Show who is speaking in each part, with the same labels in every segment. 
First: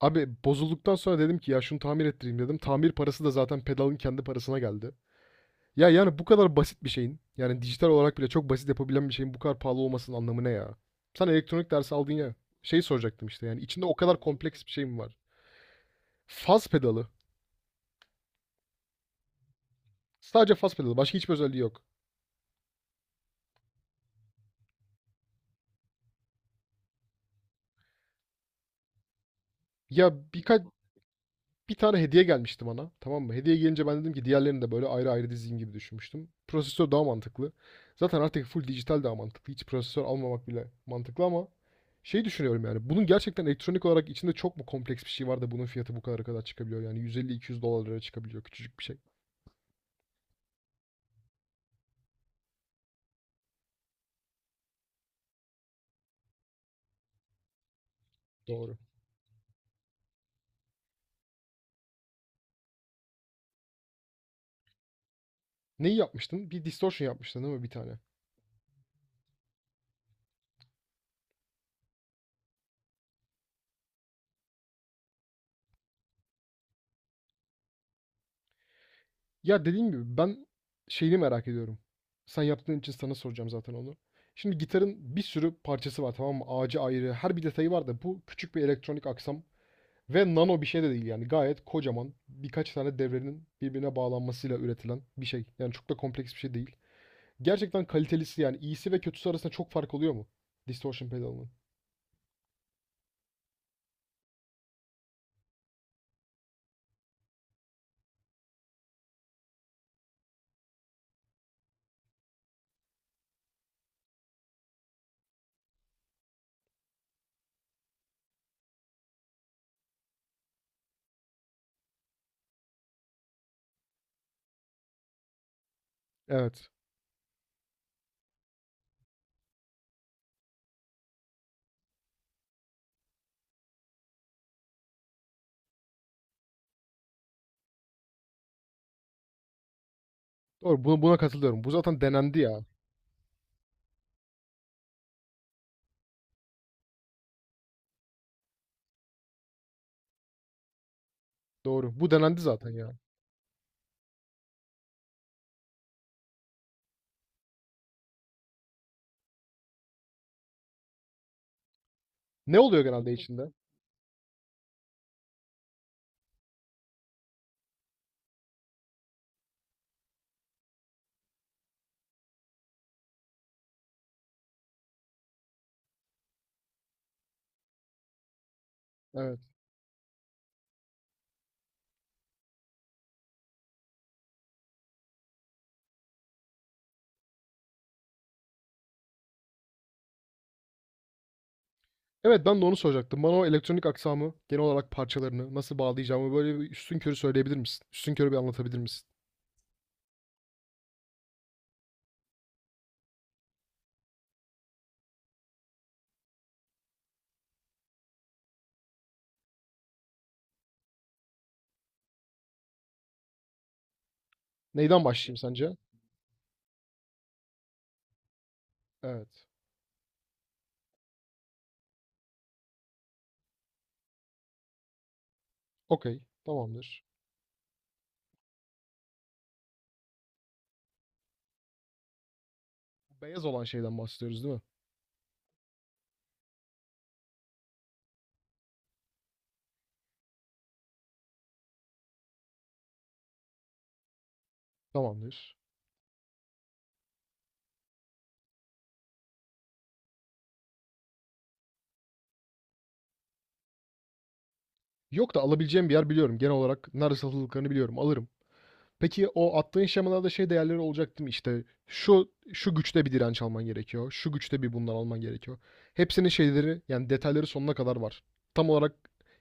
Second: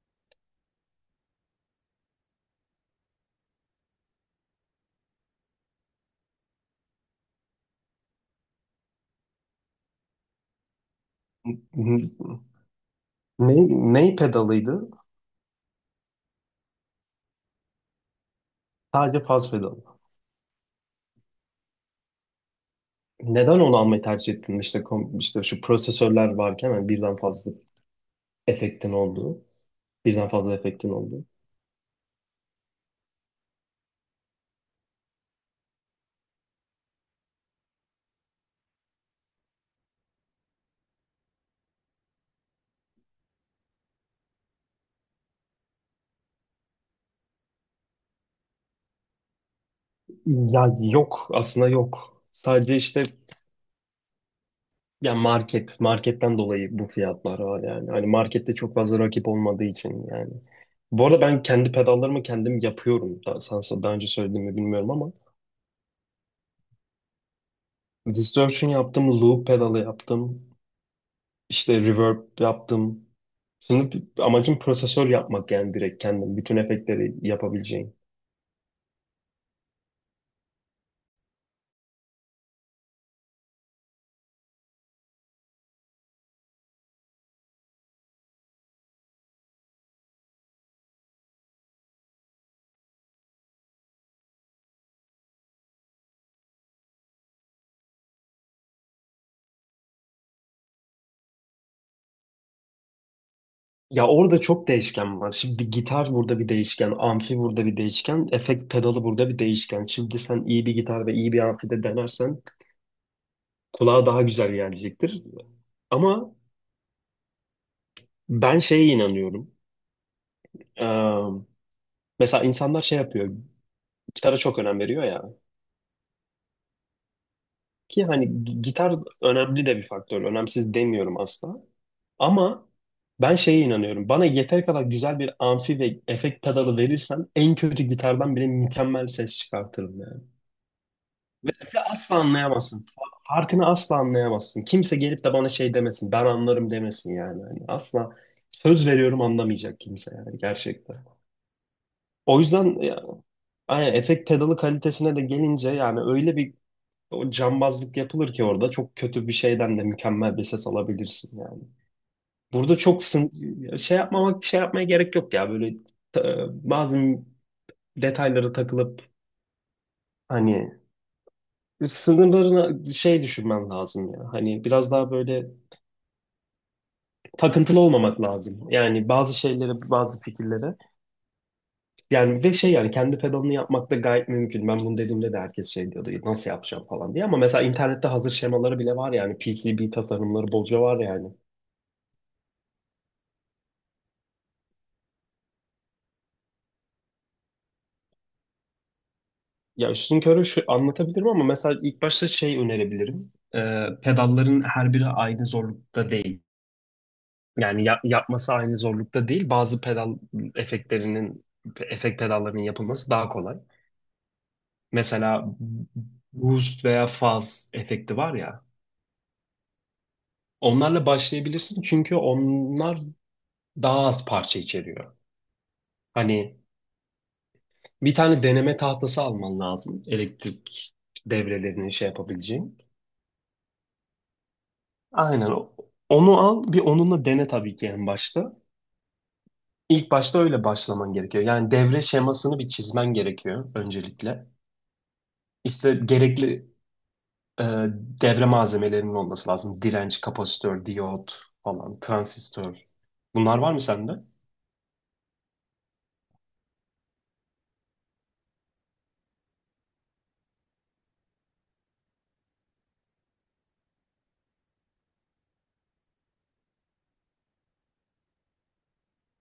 Speaker 1: Abi bozulduktan sonra dedim ki ya şunu tamir ettireyim dedim. Tamir parası da zaten pedalın kendi parasına geldi. Ya yani bu kadar basit bir şeyin yani dijital olarak bile çok basit yapabilen bir şeyin bu kadar pahalı olmasının anlamı ne ya? Sen elektronik dersi
Speaker 2: Ne,
Speaker 1: aldın ya. Şey soracaktım işte yani içinde o
Speaker 2: ney
Speaker 1: kadar kompleks bir şey
Speaker 2: pedalıydı?
Speaker 1: mi var? Faz pedalı.
Speaker 2: Sadece faz pedalı.
Speaker 1: Sadece faz pedalı. Başka hiçbir özelliği yok.
Speaker 2: Neden onu almayı tercih ettin? İşte, şu prosesörler varken hani birden fazla efektin olduğu.
Speaker 1: Ya
Speaker 2: Birden fazla
Speaker 1: birkaç
Speaker 2: efektin olduğu.
Speaker 1: bir tane hediye gelmişti bana. Tamam mı? Hediye gelince ben dedim ki diğerlerini de böyle ayrı ayrı dizeyim gibi düşünmüştüm. Prosesör daha mantıklı. Zaten artık full dijital daha mantıklı. Hiç prosesör almamak bile mantıklı ama şey düşünüyorum yani. Bunun gerçekten elektronik olarak içinde çok mu kompleks bir şey var da bunun fiyatı bu kadar çıkabiliyor? Yani 150-200 dolarlara çıkabiliyor küçücük bir şey.
Speaker 2: Ya yok. Aslında yok. Sadece market. Marketten dolayı bu fiyatlar var yani. Hani markette çok
Speaker 1: Doğru.
Speaker 2: fazla rakip olmadığı için yani. Bu arada ben kendi pedallarımı kendim yapıyorum. Daha, sana daha önce söylediğimi bilmiyorum ama.
Speaker 1: Neyi yapmıştın? Bir distortion yapmıştın değil mi bir tane?
Speaker 2: Distortion yaptım. Loop pedalı yaptım. İşte reverb yaptım. Şimdi amacım prosesör yapmak yani direkt kendim. Bütün efektleri yapabileceğim.
Speaker 1: Ya dediğim gibi ben şeyini merak ediyorum. Sen yaptığın için sana soracağım zaten onu. Şimdi gitarın bir sürü parçası var, tamam mı? Ağacı ayrı, her bir detayı var da bu küçük bir elektronik aksam ve nano bir şey de değil yani gayet kocaman birkaç tane devrenin birbirine bağlanmasıyla üretilen bir şey. Yani çok da kompleks bir şey değil. Gerçekten kalitelisi yani iyisi ve kötüsü arasında çok fark oluyor mu? Distortion pedalının.
Speaker 2: Ya orada çok değişken var. Şimdi bir gitar burada bir değişken, amfi burada bir değişken, efekt pedalı burada bir değişken. Şimdi sen iyi bir gitar ve iyi bir amfi de denersen kulağa daha güzel gelecektir. Ama ben şeye inanıyorum. Ee, Mesela insanlar şey yapıyor. Gitara çok önem veriyor ya.
Speaker 1: Evet.
Speaker 2: Ki hani gitar önemli de bir faktör. Önemsiz demiyorum asla. Ama ben şeye inanıyorum. Bana yeter kadar güzel bir amfi ve efekt pedalı verirsen en kötü gitardan bile mükemmel ses çıkartırım yani.
Speaker 1: Doğru. Buna, buna
Speaker 2: Ve
Speaker 1: katılıyorum. Bu zaten
Speaker 2: asla
Speaker 1: denendi ya.
Speaker 2: anlayamazsın. Farkını asla anlayamazsın. Kimse gelip de bana şey demesin. Ben anlarım demesin yani. Hani asla söz veriyorum anlamayacak kimse yani gerçekten.
Speaker 1: Doğru. Bu denendi
Speaker 2: O
Speaker 1: zaten
Speaker 2: yüzden
Speaker 1: ya.
Speaker 2: ya, aynen, efekt pedalı kalitesine de gelince yani öyle bir o cambazlık yapılır ki orada çok kötü bir şeyden de mükemmel bir ses alabilirsin yani.
Speaker 1: Ne
Speaker 2: Burada
Speaker 1: oluyor
Speaker 2: çok
Speaker 1: genelde içinde?
Speaker 2: şey yapmamak şey yapmaya gerek yok ya böyle bazı detaylara takılıp hani sınırlarına şey düşünmen lazım ya. Hani biraz daha böyle takıntılı olmamak lazım. Yani bazı
Speaker 1: Evet.
Speaker 2: şeylere, bazı fikirlere. Yani ve şey yani kendi pedalını yapmak da gayet mümkün. Ben bunu dediğimde de herkes şey diyordu. Nasıl yapacağım falan diye. Ama mesela internette hazır şemaları bile var yani. PCB tasarımları bolca var yani.
Speaker 1: Evet, ben de onu soracaktım. Bana o elektronik aksamı, genel olarak parçalarını nasıl bağlayacağımı böyle bir üstünkörü söyleyebilir misin? Üstünkörü bir anlatabilir misin?
Speaker 2: Ya üstün körü şu anlatabilirim ama mesela ilk başta şey önerebilirim. Pedalların her biri aynı zorlukta değil. Yani yapması aynı zorlukta değil. Bazı pedal efektlerinin efekt pedallarının yapılması daha kolay.
Speaker 1: Neyden başlayayım
Speaker 2: Mesela
Speaker 1: sence?
Speaker 2: boost veya fuzz efekti var ya.
Speaker 1: Evet.
Speaker 2: Onlarla başlayabilirsin çünkü onlar daha az parça içeriyor.
Speaker 1: Okey.
Speaker 2: Hani
Speaker 1: Tamamdır.
Speaker 2: bir tane deneme tahtası alman lazım elektrik devrelerini şey yapabileceğin.
Speaker 1: Beyaz olan şeyden bahsediyoruz değil mi?
Speaker 2: Aynen. Onu al, bir onunla dene tabii ki en başta. İlk başta öyle başlaman gerekiyor. Yani devre şemasını bir çizmen gerekiyor öncelikle.
Speaker 1: Tamamdır.
Speaker 2: İşte gerekli e, devre malzemelerinin olması lazım. Direnç, kapasitör, diyot falan, transistör. Bunlar var mı sende?
Speaker 1: Yok da alabileceğim bir yer biliyorum. Genel olarak nerede satıldıklarını biliyorum. Alırım. Peki o attığın şemalarda şey değerleri olacak değil mi? İşte şu şu güçte bir direnç alman gerekiyor. Şu güçte bir bundan alman gerekiyor. Hepsinin şeyleri yani detayları sonuna kadar var. Tam olarak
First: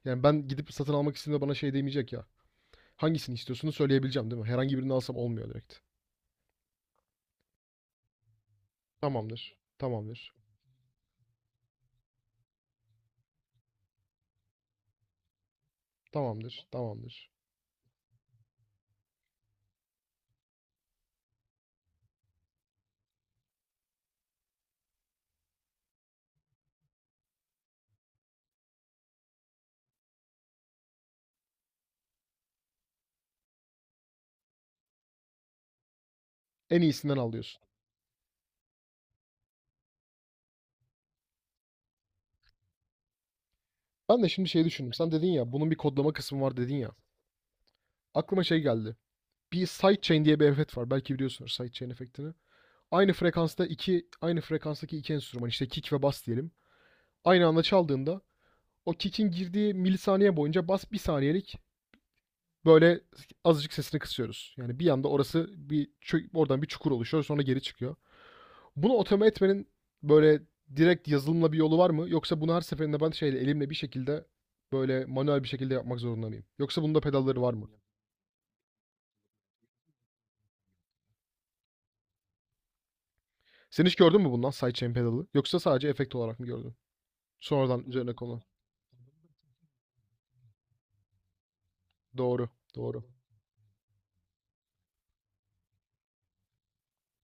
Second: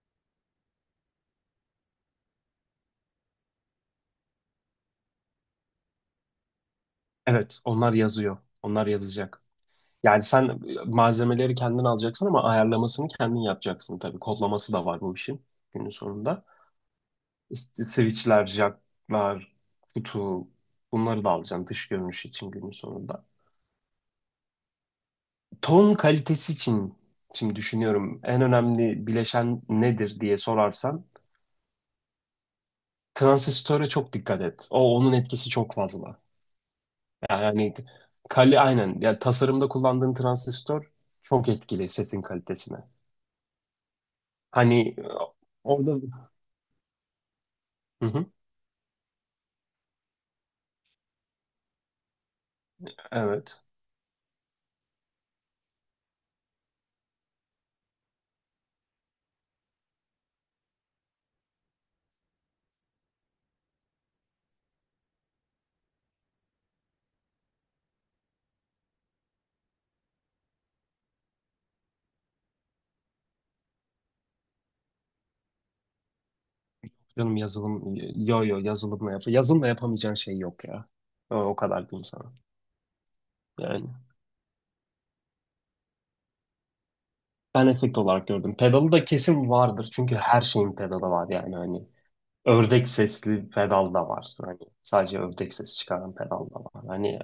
Speaker 1: yani ben gidip satın almak istediğimde bana şey demeyecek ya. Hangisini istiyorsunuz söyleyebileceğim değil mi? Herhangi birini alsam olmuyor direkt.
Speaker 2: Evet, onlar yazıyor. Onlar yazacak.
Speaker 1: Tamamdır.
Speaker 2: Yani
Speaker 1: Tamamdır.
Speaker 2: sen malzemeleri kendin alacaksın ama ayarlamasını kendin yapacaksın tabii. Kodlaması da var bu işin günün sonunda.
Speaker 1: Tamamdır. Tamamdır.
Speaker 2: İşte switchler, jacklar, kutu bunları da alacağım dış görünüş için günün sonunda. Ton kalitesi için şimdi düşünüyorum en önemli bileşen nedir diye sorarsan transistöre çok dikkat et. O onun etkisi çok fazla.
Speaker 1: En iyisinden al diyorsun.
Speaker 2: Yani aynen yani tasarımda kullandığın transistör çok etkili sesin kalitesine.
Speaker 1: Ben de şimdi şey düşündüm.
Speaker 2: Hani
Speaker 1: Sen dedin ya bunun bir
Speaker 2: orada
Speaker 1: kodlama kısmı var dedin ya.
Speaker 2: hı hı,
Speaker 1: Aklıma şey geldi. Bir sidechain diye bir efekt var. Belki biliyorsunuz sidechain efektini. Aynı
Speaker 2: evet.
Speaker 1: frekansta iki, aynı frekanstaki iki enstrüman işte kick ve bass diyelim. Aynı anda çaldığında o kick'in girdiği milisaniye boyunca bas bir saniyelik böyle azıcık sesini kısıyoruz. Yani bir anda orası bir oradan bir çukur oluşuyor sonra geri çıkıyor. Bunu otomatik etmenin böyle direkt yazılımla bir yolu var mı? Yoksa bunu her seferinde ben şeyle elimle bir şekilde böyle manuel bir şekilde yapmak zorunda mıyım? Yoksa bunda
Speaker 2: Canım
Speaker 1: pedalları var mı?
Speaker 2: yazılım, yo yo yazılımla yap. Yazılımla yapamayacağın şey yok ya. O kadar diyeyim sana.
Speaker 1: Sen
Speaker 2: Yani.
Speaker 1: hiç gördün mü bundan sidechain pedalı? Yoksa sadece efekt olarak mı gördün?
Speaker 2: Ben
Speaker 1: Sonradan
Speaker 2: efekt
Speaker 1: üzerine
Speaker 2: olarak
Speaker 1: konu.
Speaker 2: gördüm. Pedalı da kesin vardır. Çünkü her şeyin pedalı var yani hani.
Speaker 1: Doğru,
Speaker 2: Ördek
Speaker 1: doğru.
Speaker 2: sesli pedal da var. Hani sadece ördek sesi çıkaran pedal da var. Hani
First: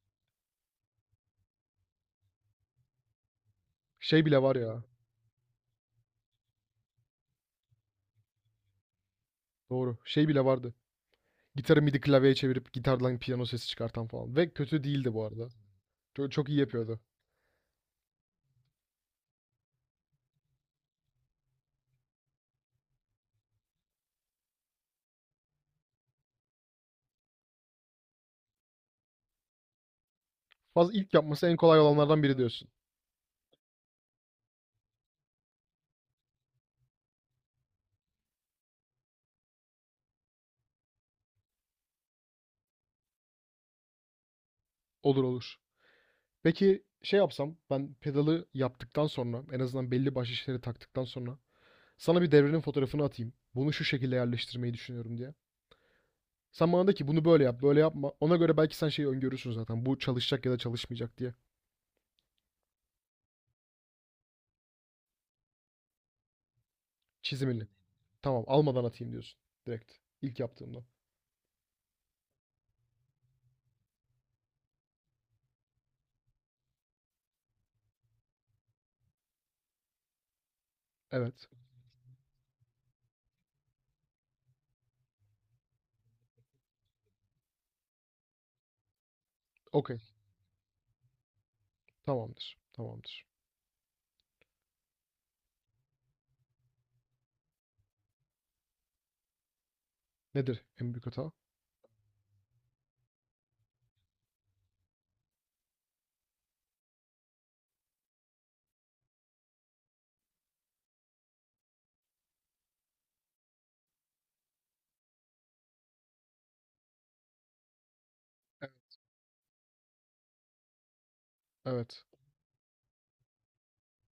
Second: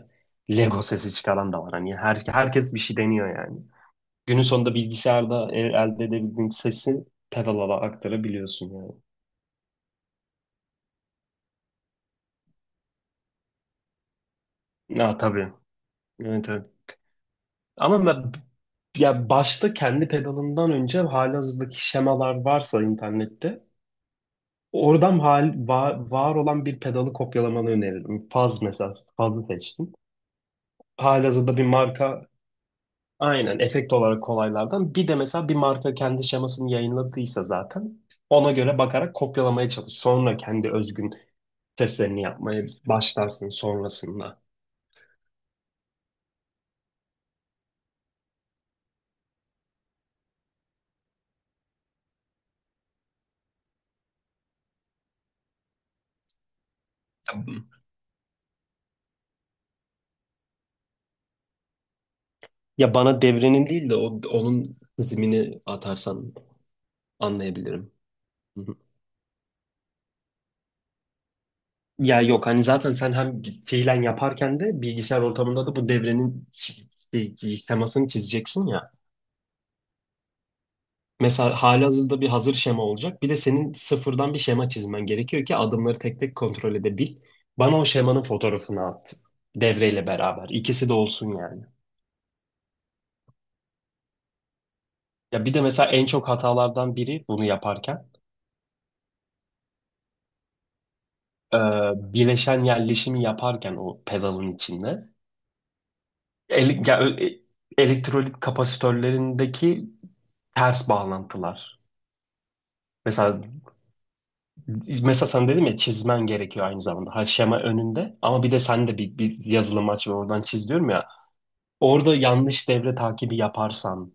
Speaker 2: Lego sesi çıkaran da var. Hani herkes bir şey deniyor yani.
Speaker 1: Şey bile
Speaker 2: Günün
Speaker 1: var
Speaker 2: sonunda
Speaker 1: ya.
Speaker 2: bilgisayarda elde edebildiğin sesi pedala da aktarabiliyorsun yani.
Speaker 1: Doğru. Şey bile vardı. Gitarı midi klavyeye çevirip gitardan piyano sesi çıkartan falan. Ve kötü değildi
Speaker 2: Ya
Speaker 1: bu arada.
Speaker 2: tabii.
Speaker 1: Çok, çok
Speaker 2: Evet,
Speaker 1: iyi
Speaker 2: evet.
Speaker 1: yapıyordu.
Speaker 2: Ama ben, ya başta kendi pedalından önce halihazırdaki şemalar varsa internette oradan olan bir pedalı kopyalamanı öneririm. Faz mesela. Faz'ı seçtim.
Speaker 1: Fazla ilk yapması en
Speaker 2: Halihazırda bir
Speaker 1: kolay olanlardan
Speaker 2: marka
Speaker 1: biri diyorsun.
Speaker 2: aynen efekt olarak kolaylardan. Bir de mesela bir marka kendi şemasını yayınladıysa zaten ona göre bakarak kopyalamaya çalış. Sonra kendi özgün seslerini yapmaya başlarsın sonrasında.
Speaker 1: Olur, olur. Peki şey yapsam ben pedalı yaptıktan sonra en azından belli başlı şeyleri taktıktan sonra sana bir devrenin fotoğrafını atayım. Bunu şu şekilde yerleştirmeyi düşünüyorum diye. Sen bana de ki bunu böyle yap, böyle
Speaker 2: Ya
Speaker 1: yapma. Ona göre belki sen şeyi öngörürsün zaten. Bu çalışacak ya da çalışmayacak diye.
Speaker 2: ya bana devrenin değil de onun hızmini atarsan
Speaker 1: Çizimini.
Speaker 2: anlayabilirim.
Speaker 1: Tamam, almadan atayım diyorsun direkt. İlk yaptığımda.
Speaker 2: Ya yok hani zaten sen hem fiilen yaparken de bilgisayar ortamında da bu devrenin şey, şemasını çizeceksin ya.
Speaker 1: Evet.
Speaker 2: Mesela halihazırda bir hazır şema olacak. Bir de senin sıfırdan bir şema çizmen gerekiyor ki adımları tek tek kontrol edebil. Bana o şemanın fotoğrafını at.
Speaker 1: Okey.
Speaker 2: Devreyle beraber. İkisi de olsun yani.
Speaker 1: Tamamdır. Tamamdır.
Speaker 2: Ya bir de mesela en çok hatalardan biri bunu yaparken
Speaker 1: Nedir en büyük hata?
Speaker 2: e, bileşen yerleşimi yaparken o pedalın içinde ele- ya- e- elektrolit kapasitörlerindeki ters bağlantılar. Mesela mesela sen dedim ya çizmen gerekiyor aynı zamanda. Her şema önünde ama bir de
Speaker 1: Evet.
Speaker 2: sen de bir yazılım aç ve oradan çiz diyorum ya.
Speaker 1: Evet.
Speaker 2: Orada yanlış devre takibi yaparsan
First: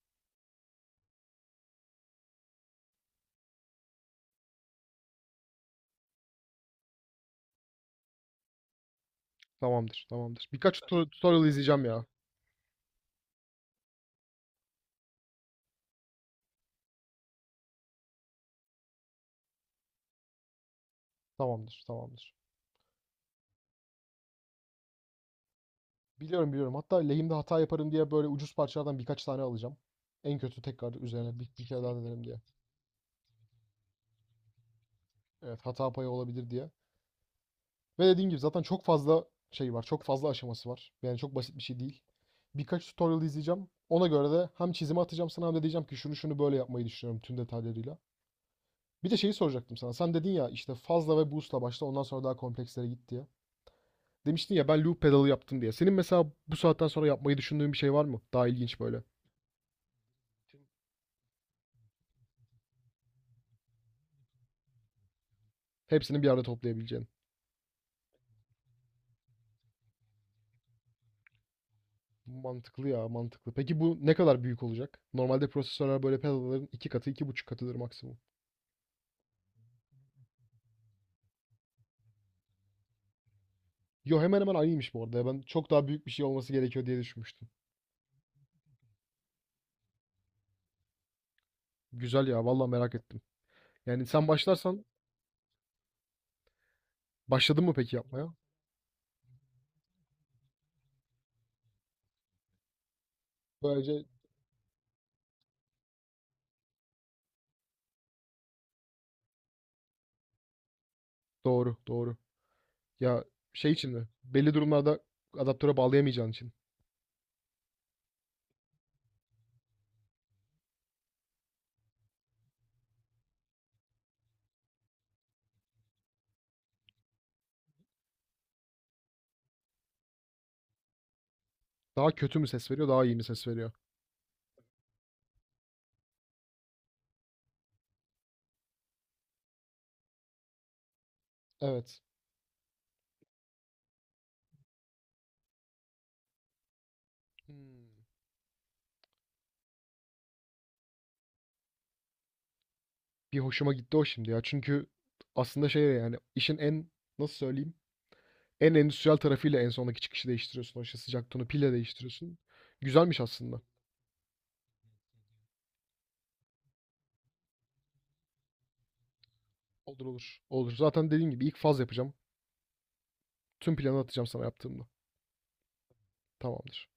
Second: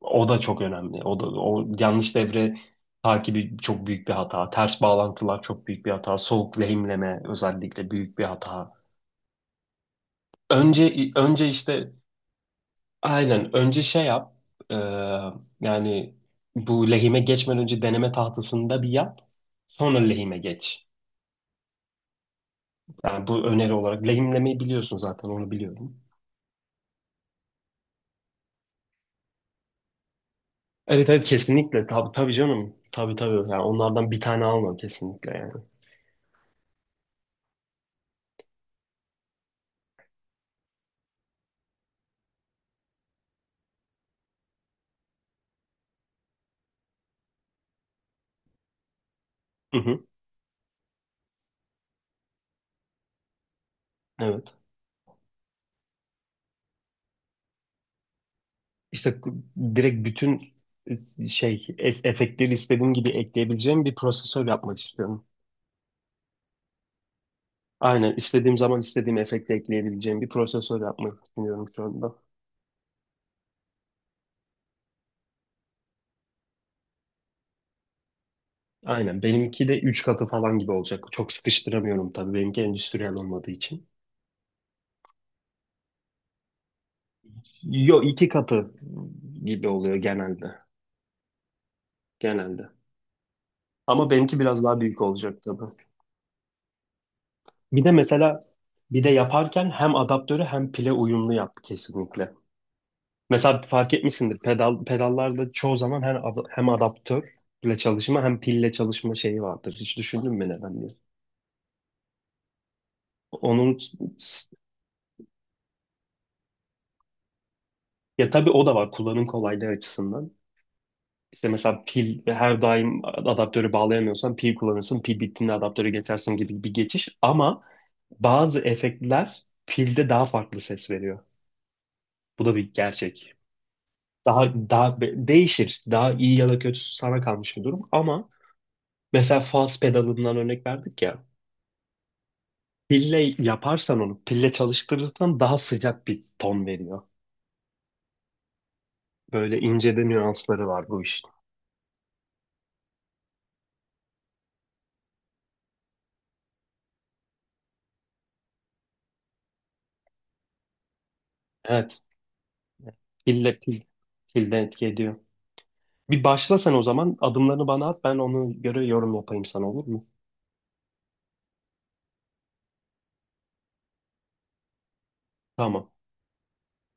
Speaker 2: o da çok önemli. O da o yanlış devre takibi çok büyük bir hata. Ters bağlantılar çok büyük bir hata. Soğuk lehimleme özellikle büyük bir hata.
Speaker 1: Tamamdır, tamamdır. Birkaç
Speaker 2: Önce
Speaker 1: tutorial
Speaker 2: önce
Speaker 1: izleyeceğim
Speaker 2: işte
Speaker 1: ya.
Speaker 2: aynen önce şey yap. Ee, Yani bu lehime geçmeden önce deneme tahtasında bir yap. Sonra lehime geç.
Speaker 1: Tamamdır, tamamdır.
Speaker 2: Yani bu öneri olarak. Lehimlemeyi biliyorsun zaten onu biliyorum.
Speaker 1: Biliyorum, biliyorum. Hatta lehimde hata yaparım diye böyle ucuz parçalardan birkaç tane alacağım. En kötü tekrar
Speaker 2: Evet, evet,
Speaker 1: üzerine bir kere
Speaker 2: kesinlikle.
Speaker 1: daha
Speaker 2: Tabii,
Speaker 1: denerim
Speaker 2: tabii,
Speaker 1: diye.
Speaker 2: canım. Tabii, tabii. Yani onlardan bir tane alma kesinlikle yani.
Speaker 1: Evet, hata payı olabilir diye. Ve dediğim gibi zaten çok fazla şey var. Çok fazla aşaması var. Yani çok basit bir şey değil. Birkaç tutorial izleyeceğim. Ona göre de hem çizimi atacağım sana hem de diyeceğim ki şunu şunu böyle yapmayı düşünüyorum tüm detaylarıyla. Bir de şeyi soracaktım
Speaker 2: Hı
Speaker 1: sana.
Speaker 2: hı.
Speaker 1: Sen dedin ya işte fazla ve boost'la başla ondan sonra daha komplekslere git diye.
Speaker 2: Evet.
Speaker 1: Demiştin ya ben loop pedalı yaptım diye. Senin mesela bu saatten sonra yapmayı düşündüğün bir şey var mı? Daha ilginç böyle.
Speaker 2: İşte direkt bütün efektleri istediğim gibi ekleyebileceğim bir prosesör yapmak istiyorum.
Speaker 1: Hepsini bir arada toplayabileceğin.
Speaker 2: Aynen istediğim zaman istediğim efekti ekleyebileceğim bir prosesör yapmak düşünüyorum şu anda.
Speaker 1: Mantıklı ya mantıklı. Peki bu ne kadar büyük olacak? Normalde prosesörler böyle pedalların 2 katı, 2,5 katıdır maksimum.
Speaker 2: Aynen. Benimki de 3 katı falan gibi olacak. Çok sıkıştıramıyorum tabii. Benimki endüstriyel olmadığı için.
Speaker 1: Yo hemen hemen aynıymış bu arada, ya. Ben çok daha büyük bir şey olması gerekiyor diye düşünmüştüm.
Speaker 2: Yo iki katı gibi oluyor genelde.
Speaker 1: Güzel ya vallahi
Speaker 2: Genelde.
Speaker 1: merak ettim. Yani
Speaker 2: Ama
Speaker 1: sen
Speaker 2: benimki biraz daha
Speaker 1: başlarsan
Speaker 2: büyük olacak tabii.
Speaker 1: başladın mı
Speaker 2: Bir de
Speaker 1: peki yapmaya?
Speaker 2: mesela bir de yaparken hem adaptörü hem pile uyumlu yap kesinlikle. Mesela fark
Speaker 1: Böylece
Speaker 2: etmişsindir pedallarda çoğu zaman hem adaptörle çalışma hem pille çalışma şeyi vardır. Hiç düşündün mü neden diye?
Speaker 1: doğru, doğru. Ya şey
Speaker 2: Onun
Speaker 1: için mi? Belli durumlarda adaptöre bağlayamayacağın için.
Speaker 2: ya tabii o da var kullanım kolaylığı açısından. İşte mesela pil her daim adaptörü bağlayamıyorsan pil kullanırsın. Pil bittiğinde adaptörü geçersin gibi bir geçiş. Ama bazı efektler pilde daha farklı ses veriyor.
Speaker 1: Daha kötü
Speaker 2: Bu
Speaker 1: mü
Speaker 2: da
Speaker 1: ses
Speaker 2: bir
Speaker 1: veriyor, daha iyi mi
Speaker 2: gerçek.
Speaker 1: ses veriyor?
Speaker 2: Değişir. Daha iyi ya da kötüsü sana kalmış bir durum. Ama mesela faz pedalından örnek verdik ya.
Speaker 1: Evet.
Speaker 2: Pille yaparsan onu, pille çalıştırırsan daha sıcak bir ton veriyor.
Speaker 1: Hmm.
Speaker 2: Böyle ince de nüansları var bu işin.
Speaker 1: Bir hoşuma gitti o şimdi ya. Çünkü aslında şey yani işin en nasıl söyleyeyim? En endüstriyel tarafıyla en sondaki çıkışı değiştiriyorsun. O işte sıcak tonu pille
Speaker 2: Evet,
Speaker 1: değiştiriyorsun. Güzelmiş
Speaker 2: pille
Speaker 1: aslında.
Speaker 2: pil, pilde etki ediyor. Bir başla sen o zaman. Adımlarını bana at. Ben ona göre yorum yapayım sana, olur mu?
Speaker 1: Olur, olur. Olur. Zaten dediğim gibi ilk faz yapacağım. Tüm planı atacağım sana yaptığımda.
Speaker 2: Tamam.
Speaker 1: Tamamdır.